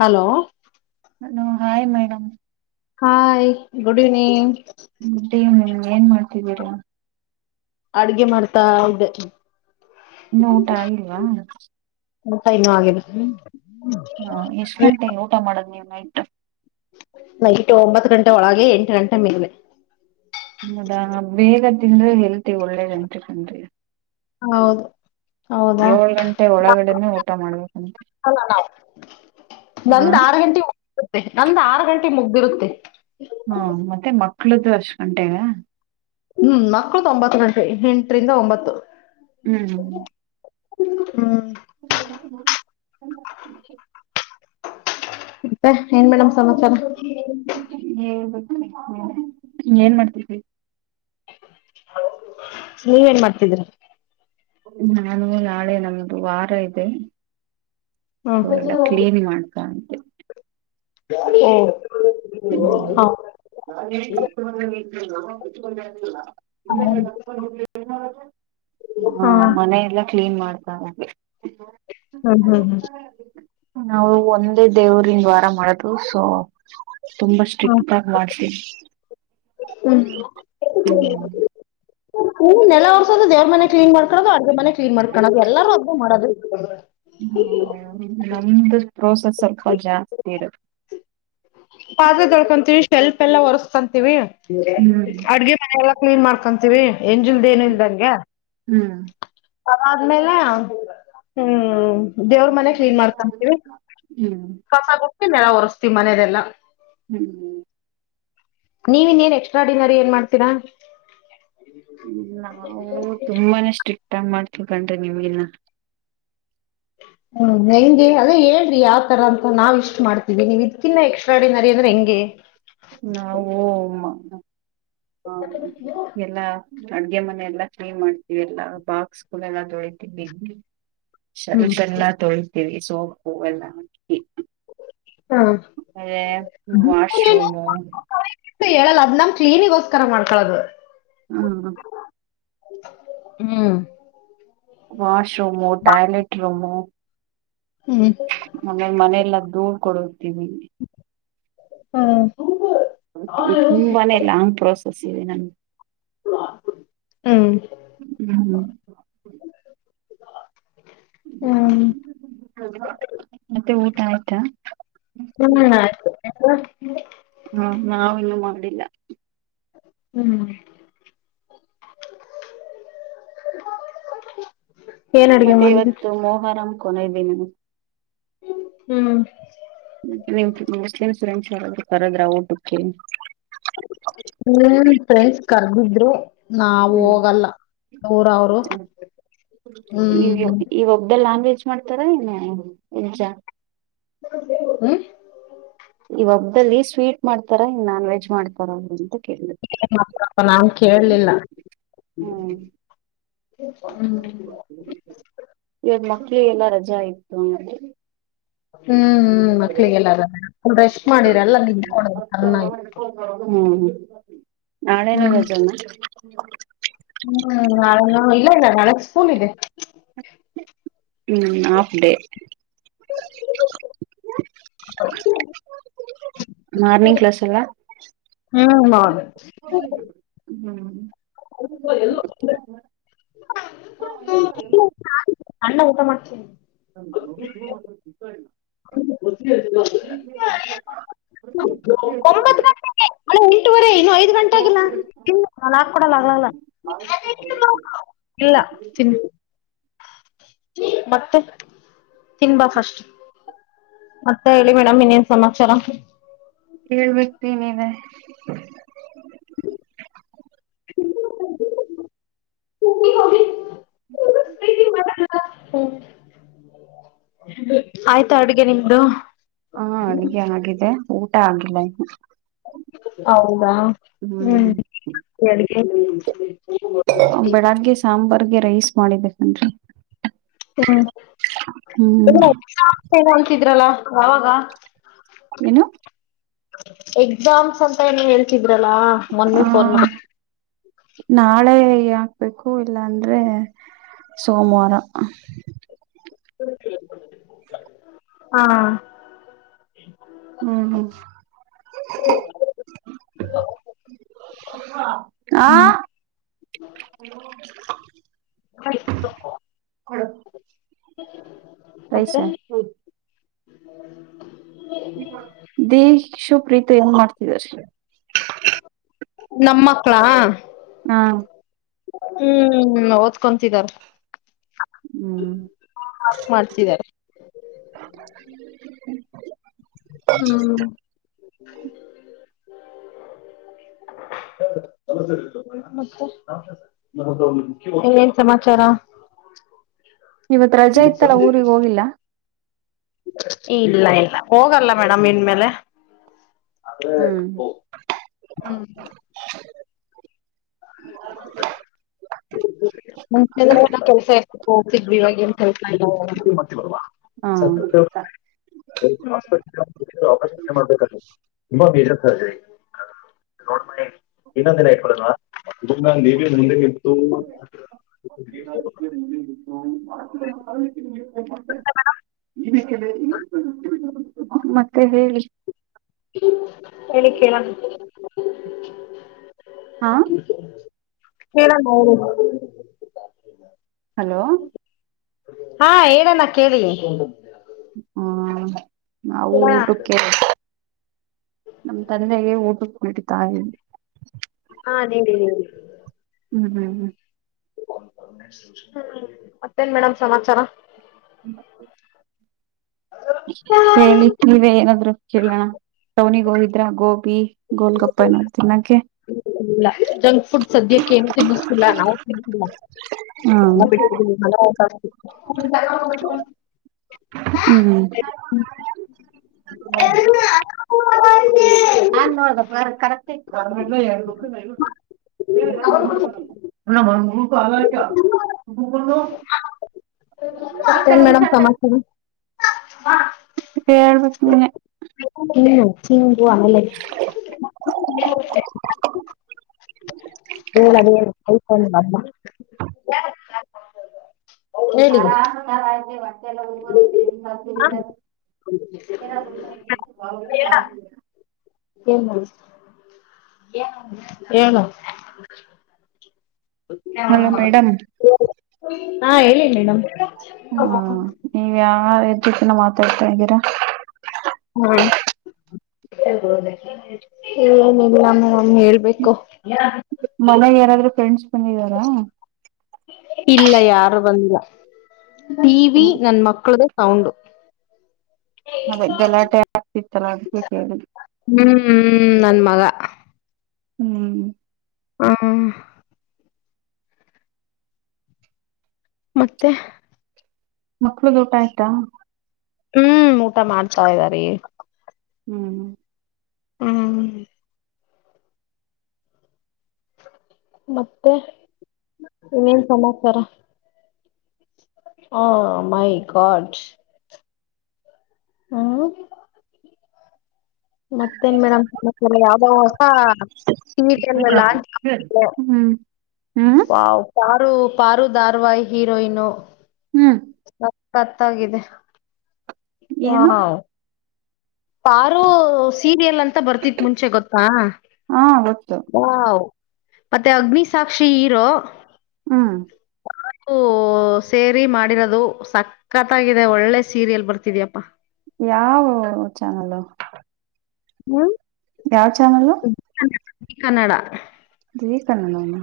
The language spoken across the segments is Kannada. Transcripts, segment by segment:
Hello hello hi madam hi good evening ಮತ್ತೆ ನೀವ್ ಏನ್ ಮಾಡ್ತಿದ್ದೀರಾ ಅಡ್ಗೆ ಮಾಡ್ತಾ ಇ್ದದೆ ಇನ್ನು ಊಟ ಆಗಲ್ವಾ ಎಂತ ಇನ್ನು ಆಗರ್ ಹ್ಮ್ ಹಾ ಎಷ್ಟ್ ಗಂಟೆ ಊಟ ಮಾಡದ್ ನೀವು್ ನೈಟ್ ನೈಟ್ ಒಂಬತ್ತು ಗಂಟೆ ಒಳಗೆ ಎಂಟು ಗಂಟೆ ಮೇಲೆ ಹದಾ ಬೇಗ ತಿಂದ್ರೆ ಹೆಲ್ತಿ ಒಳ್ಳೇದ ಅಂಟಕನ್್ರಿ ಹೌದು ಹೌದಾ ಏಳ್ ಗಂಟೆ ಒಳಗಡೆನೆ ಊಟ ಮಾಡ್ಬೇಕಂತ ನಂದ್ ಆರು ಗಂಟೆ ಮುರುತ್ತೆ ನಂದ್ ಆರು ಗಂಟೆ ಮುಗ್ದಿರುತ್ತೆ ಹ್ಮ ಮತ್ತೆ ಮಕ್ಳ್ದು ಅರ್ಷ್ ಗಂಟೆಗ ಹ್ಮ್ ಮಕ್ಳು ತೊಂಬತ್ತು ಗಂಟೆ ಎಂಟರಿಂದ ಒಂಬತ್ತು ಹ್ಮ್್ಮ ಹ್ಮ ಹ್ಮ್ [unintelligible] ಮತ್ತೆ ಏನ್ ಮೇಡಮ್ ಸಮಾಚಾರ ್ಮ ನೀ ಏನ್ ಮಾಡ್ತಿದರಿ ನೀವೇನ್ ಮಾಡ್ತಿದೀರ ನಾನು ನಾಳೆ ನಮ್ದು ವಾರ ಇದೆ ಹ್ಮ್ ಅವಲ್ಲ ಕ್ಲೀನ್ ಮಾಡ್ಕಂತೆೆ ಓ ಹೌ ೊಂಡಲ್ಲ ಹ ಹಾ ಮನೆಯ ಎಲ್ಲ ಕ್ಲೀನ್ ಮಾಡ್ತಾರೆೆ ಹ್ಮ್ ಹ್ಮ್ ನಾವು ಒಂದೇ ದೇವ್ರ್ ವಾರ ಮಾಡ ಸ ತುಂಬಾ ಸ್ಟ್ರಿಕ್ ಹ್ಮ್ ಆಗ ಮಾಡ್ತೀವಿ ಹ್ಮ್ ಹ್ಮ್. ಹ್ ನೆಲ ಒರ್ಸೋದ ದೇವ್ರು ಮನೆ ಕ್ಲನ್ ಮಾಡಕೋದು ಅಗೆ ಮನೆ ಕ್ಲೀನ್ ಮಾಡ್ಕೋದು ಎಲ್ಲಾರರು ಅದ್ದ ಮಾಡದ್ರ ಹ್ಮ ನಮ್ದು ಪ್ರೋಸೆಸ್ ಸ್ವಲ್ಪ ಜಾಸ್ತಿ ಇರುತ್ತೆ ಪಾತ್ರೆ ತೊಳ್ಕೊಂತೀವಿ ಶೆಲ್ಪ್ ಎಲ್ಲಾ ಒರೆರ್ಸ್ಕಂತೀವಿ ಹ್ಮ್. ಅಡ್ಗೆ ಮನೆಲ್ಲಾ ಕ್ಲೀನ್ ಮಾಡ್ಕೊಂತೀವಿ ಎಂಜಿಲ್ದ ಏನು ಇಲ್ದಂಗೆ ಹ್ಮ್ ಅದ್ಮೇಲೆ ಹ್ಮ್ ದೇವ್ರ ಮನೆ ಕ್ಲೀನ್ ಹ್ಮ್ [unintelligible] ಎಲ್ಲಾ ಒರಿಸಸ್ತಿವಿ ಮನೆದೆಲ್ಲ ಹ್ಮ್ ಹ್ಮ ನೀವ ಇನ್ನೇನ್ ಎಕ್ಸ್ಟ್ರಾ ಡಿನರಿ ಏನ್ ಮಾಡ್ತೀರಾ ನಾವು ತುಂಬಾನೇ ಸ್ಟ್ರಿಕ್ಟ್ ಆಗ ಮಾಡ್ತಿವಿ ಕಣ್ರೀ ನಿಮ್ಗಿನ [inaudible] ಹ್ಮ್ ಹೆಂಗೆ ಅದೇ ಹೇಳ್ರಿ ಯಾವ್ತರ ಅಂತ ನಾವ್ ಇಷ್ಟ್ ಮಾಡ್ತೀವಿ ನೀವ್ ಇದ್ಕಿನ್ನ ಎಕ್ಸ್ಟ್ರಾ ಅಡಿನ ರೀ ಅಂದ್ರೆ ಹೆಂಗೆ ನಾವು ಓ ಎಲ್ಲಾ ಅಡ್ಗೆ ಮನೆ ಎಲ್ಲಾ ಕ್ಲೀನ್ ಮಾಡ್ತೀವಿ ಎಲ್ಲ ಬಾಕ್ಸ್ಗಳೆಲ್ಲ ತೊಳಿತೀವಿ ಹ್ಮ್ ಶರ್ಷ ಎಲ್ಲಾ ತೊಳತೀವಿ ಸೋಪ್ ಹೂವೆಲ್ಲ ಹಿ ಹ ಹೆ ವಾಶ್ ರೂಮ್ ಹೇಳಲ್ಲ ಅದ್ ನಮ್ ಕ್ಲೀನಿಗೋಸ್ಕರ ಮಾಡ್ಕೊಳ್ಳದು ಹ್ಮ್ ಹ್ಮ ವಾಶ್ ರೂಮು ಟಾಯ್ಲೆಟ್ ರೂಮು ಹ್ಮ್ ಆಮೇಲೆ ಮನಲ್ಲ ನೋಡ್ ಕೊಡತೀವಿ ಹಾ ನಿಮ್ ಮನೇಲ ಪ್ರೋಸೆಸ್ ಇದೆ ನಂಗೆ ಹ್ಮ್ ಹ್ಮ್್ಮ ಹ್ಮ್ ಮತ್ತೆ ಊಟ ಆಯ್ತಾ ಹ್ಮ್ ಆಯ್ತು ಹ ನಾವು ಇನ್ನು ಮಾಡಿಲ್ಲ ಹ್ಮ್ [inaudible] ಏನ್ ಅಡ್ಗೆ ಮತ್ತೆ ಮಾಡಿದ್ರಿ ಇವತ್ತು ಮೋಹರಂ ಕಡೆ ದಿನ ಹ್ಮ್ ಮುಸ್ಲಿಂಸು ಯಾರಾದ್ರೂ ಕರದ್ರ ಊಟಕ್ಕೆ ಹ್ಮ ಫ್ರೆಂಡ್ಸ್ ಕರ್ದಿದ್ರು ನಾಾವ ಹ್ಮ್ ಹೋಗಲ್ಲ ಊರವರು ಈ ಈ ಒಬ್್ದ ಲಲ್ಯಾಂಗ್ವೇಜ್ ಮಾಡ್ತಾರ ಹೆಜಜ ಹ ಈ ಹಬ್ಬಲ್ಲಿ ಸ್ವೀಟ್ ಮಾಡ್ತಾರಾ ನಾನ್ ವೆಜ್ ಮಾಡ್ತಾರ ಕೇಳಿದೆ ಪ್ಪ ನಾನ್ ಕೇೇಳಲಿಲ್ಲ ಹ್ಮ್ ಹ್ಮ ಇವಾಗ ಮಕ್ಳು ಎಲ್ಲಾ [unintelligible] ಹ್ಮ್ ಹ್ಮ್ ಮಕ್ಳಿಗೆಲ್ಲ ರೆಸ್ಟ್ ಮಾಡಿರ ಎಲ್ಲ ನಿ ತ ಚನ್ನಾಗಿ ನಾಳನು ರಜೆ ನಾ ಹ್ಮ್ ನಾಳೆ ಇಲ್ಲ ಇಲ್ಲ ನಾಳಗ್ ಸ್ಕೂಲ್ ಇದೆ ಹ್ಮ ಹಾಫ್ ಡೇ ಹೌದು ಮಾರ್ನಿಂಗ್ ಕ್ಲಾಸ್ ಎಲ್ಲ ಹ್ಮ್ ಹೌದು ಹ್ಮ್ ಅ ಎಲ್ಲ ಹ ಹ ಅನು ಅನು ಅಣ್ಣ ಊಟ ಮಾಡ್ತೀಿ [inaudible] [inaudible] ವ ಇನ್ನು ಐದ್ ಗಂಟೆ ಆಗಲ್ಲ ಇಲ್ಲ ಅ ಹಾಕ್ ಕೊಡಲ್ಲ ಆಗ್ಲ್ಲ ಇಲ್ಲ ತಿನ್ [inaudible] ಮತ್ತೆ ತಿನ್ಬಾ ಫಸ್ಟ್ ಮತ್ತ ಹೇಳಿ ಮೇಡಮ್ ಇನ್ನೇನ್ ಸಮಾಚಾರ ಹೇಳ್ಬಿಡ್ತೀನನೆ ಅಿ ಆಯ್ತಾ ಅಡುಗೆ ನಿಮ್ದು ಹಾ ಅಡ್ಗೆ ಆಗಿದೆ ಊಟ ಆಗಿಲ್ಲ ಇ ಹೌದಾ ಹ್ಮ್ ಹೇಳ ಬೆಳಗ್ಗೆ ಸಾಂಬಾರ್ಗೆ ರೈಸ್ ಮಾಡಿದ್ದನ್ರಿ ಹ್ಮ್ ಏನು ಅಂತಿದ್ರಲ್ಲ ಯಾವಾಗ ಏನು ಎಕ್ಸಾಮ್ಸ್ ಅಂತ ಏನ ಹೇಳ್ತಿದ್ರಲ್ಲಾ ಮೊನ್ನೆ ಆ ಫೋನ್ ಮಾಡ ನಾಳೆ ಹಾಕ್ಬೇಕು ಇಲ್ಲಾಂದ್ರೆ ಸೋಮವಾರ ಹಾ ಹ್ಮ್ ಹ್ಮ್ ಆ ಹ ಪೈಸ ಹ್ಮ ದಕ್ಷ ಪ್ರೀತ ಏನ್ ಮಾಡ್ತಿದ್ದಾರೆ ನಮ್ಮಕ್ಕಳಾ ಹಾ ಹ್ಮ್ ಓದ್ಕೊಂತಿದಾರ ಹ್ಮ್ ಮಾಡ್ತಿದ್ದಾರೆ ಹ್ಮ್ ಹ ಹೌದು ಮತ್ತೆ ಏನ್ ಸಮಾಚಾರ ಇವತ್ ರಜಾ ಇತ್ತಲ್ಲ ಊಗ್ ಹೋಗಿಲ್ಲ ಇಲ್ಲ ಇಲ್ಲ ಹೋಗಲ್ಲ ಮೇಡಮ್ ಇನ್ಮೇಲೆ ಅ್ರ ಹ್ಮ್ ಓ ಹ ಹ ಮುಂಚೆ ಅಂದ್ರೆ ಕೆಲ್ಸ ಎತಿದವಿ ಇವಾಗ ಏನ್ ಕೆಲ್ಸ ಇಲ್ಲ ಹಾ ಬೇಕ ತುಂಬಾ ಬೇಜ ಸ ಸರಿ ನೋಡ ಮಿ ಇನ್ನೊಂದಿನ ಇಡ ನ್ನ ನೀವೇ ಮುಂದೆ ನಿಂತು ಆರೋಗ ಮತ್ತೆಿಕ ಈ ಮತ್ತೆ ಹೇಳಿ ಹೇಳಿ ಕೇಳ ಹಾ ಹೇಳ ಹಲೋ ಹಾ ಹೇಳಣ ಕೇಳಿ ಹ್ಮ ನಾವು ಕೇಳಣ. ಊಟಕ್ಕೆ ನಮ ತಂದೆಗೆ ಊಟಕ್ಕೆ ಕುಟ್ಟಿತಾಯಿ ಹಾ ನೀಡಿ ನೀಡಿ ಹ್ಮ್ ಹ್ಮ್ ಮತ್ತೇನ್ ಮೇಡಮ್ ಸಮಾಚಾರ ನ ಹೇಳಿ ನೀವೇ ಏನಾದ್ರು ಕೇಳೋಣ ಸವನಿ ಗೋ ಇದ್ರ ಗೋಬಿ ಗೋಲ್ಗೊಪ್ಪ ಏನೋಿನಕ್ಕೆ ಇಲ್ಲ ಜಂಕ್ ಫುಡ್ ಸದ್ಯಕ್ಕೆ ಏನು ತಿನ್ನಸ್ಕಿಲ್ಲ ನಾವು ತಿಿಲ್ಲ ಹ್ಮ್ ಹ ಹಂಟಲ್ಲ ನಾನ್ ನೋಡ್ದ ಕರೆಕ್ ಹ ಬಲಟ ಬ ತ ನಟ ನೀನೆ ಹಮ್ ಹೀನ್ವಾನಲ್ಲೇ ಹೇಳದ ಹೇಳ ಸಾರ ಆಾಮಾರೆಲ್ಲ ಏ ಏ ನು ಹಾ ಹಲೋ ಮೇಡಮ್ ಹೇಳಿ ಮೇಡಮ ಹ್ಮ ನೀವ ಯಾವ ವದ್ಯಕ್ಕಿನ ಮಾತಾಡ್ತಾ್ದೀರಾ ಹ್ಮ ಏಏನಿಲ್ಲಾಮ ನಮ್ಮ ಹೇಳ್ಬೇಕು ಮನಾಗ ಯಾರಾದ್ರೂ ಫ್ರೆಂಡ್ಸ್ ಬಂದಿದಾರಾ ಇಲ್ಲ ಯಾರು ಬಂದ ಈವಿ ನನ್ ಮಕ್ಳ್ದ ಸೌಂಡು ಅದೇ ಗಲಾಟೆ ಆಗ್ತಿತ್ತಲ್ಲ ಅದಕ್ಕೆ ಕೇಳಿದೆ ಹ್ಮ್ ಹ ನನ್ ಮಗ ಹ್ಮ್ ಹಾ ಮತ್ತೆ ಮಕ್ಳು ದೋಟ ಆಯ್ತಾ ಹ್ಮ್ ಊಟ ಮಾಡ್ತಾ ಇದ್ದಾರಿೀ ಹ್ಮ್ ಹ್ಮ ಹ್ಮ್ ಮತ್ತೆ ಇನ್ನೇನ್ ಸಮಾಚಾರ ಹ ಮೈ ಗಡ್ ಹ್ಮ ಮತ್ತೇನ್ ಮೇಡ್ ಯಾವ್ದೋ ಹೊಸ ಟಿವಿ ಚಾನೆಲ್ ಹ್ಮ್ ಹ್ಮ್ ವ ಪಾರು ಪಾರು ದಾರ್ವಾಾಯ್ ಹೀರೋಯನು ಹ್ಮ್ ಕತ್ತಾಗಿದೆ ಏನು ಹಾ ಪಾರು ಸೀರಿಯಲ್ ಅಂತ ಬರ್ತಿತ್ ಮುಂಚೆ ಗೊತ್ತಾ ಹಾ ಗೊತ್ತು ಮತ್ತೆ ಅಗ್ನಿಿಸಾಕ್ಷಿ ಹರೋ ಹ್ಮ ಅೂ ಸೇರಿ ಮಾಡಿರೋದು ಸಕ್ಕತ್ತಾಗಿದೆ ಒಳ್ಳೆ ಸೀರಿಯಲ್ ಬರ್ತಿದ್ಯಪ್ಪಾ ಯಾವ ಚಾನಲ್ ಹ್ಮ್ ಯಾವ ಚಾನಲ್ ಕನ್ನಡ ಜೀ ಕನ್ನಡ ನಾ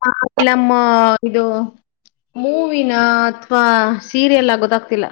ಪ್ರಾಬ್ಲಮ್ಮೂ ಇದು ಮೂವಿನಾ ಅಥ್ವಾ ಸೀರಿಯಲ್ಲಾ ಗೊತ್ತಾಗ್ತಿಲ್ಲ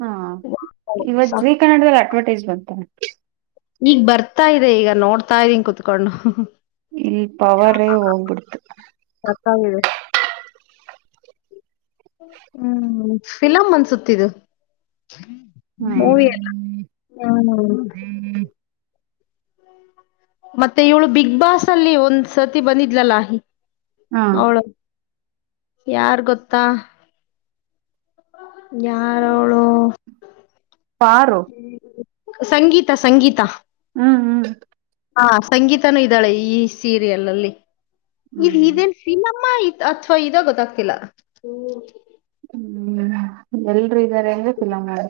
ಹಾ ವಾವ್, ಸಖತ್ ಇವತ್ ಜೀ ಕನ್ನಡದಲ್ಲಿ ಅಡ್ವರ್ಟೈಸ್ ಬಂತು ಈಗ್ ಬರ್ತಾ ಇದೆ ಈಗ ನೋಡ್ತಾ ಇದೀನ್ ಕುತ್ಕೊಂಡು ಇಲ್ ಪವರ್ರೇ ಹೋಗ್ಬಿಡ್ತು [unintelligible] ಹ್ಮ್ ಫಿಲಮ್ ಅನ್ಸುತ್ತಿದು ಮೂವಿ ಅಲ್ಲ ಹ್ಮ್ ಹ್ಮ ಮತ್ತೆ ಇವಳು ಬಿಗ್ ಬಾಸ್ ಅಲ್ಲಿ ಒಂದ್ ಸತಿ ಬಂದಿದ್ಲಲ್ಲಾ ಹಾ ಅವಳು ಯಾರ್ ಗೊತ್ತಾ ಹ ಹ್ಮ್ ಸಂಗೀತ ಸಂಗೀತ ಹ್ಮ್ ಹ್ಮ್ ಹಾ ಸಂಗೀತನೂ ಇದ್ದಾಳೆ ಈ ಸೀರಿಯಲ್ ಅಲ್ಲಿ ಇದು ಹ್ಮ್ ಇದೇನ್ ಸಿನಮ್ಮಾ ಅಥ್ವಾ ಇದಾ ಗೊತ್ತಾಗ್ತಿಲ್ಲ ಹ್ಮ್ ಎಲ್ರೂ ಇದ್ದಾರೆ ಅಂದ್ರೆ ಫಿಲಂ ನೋಡ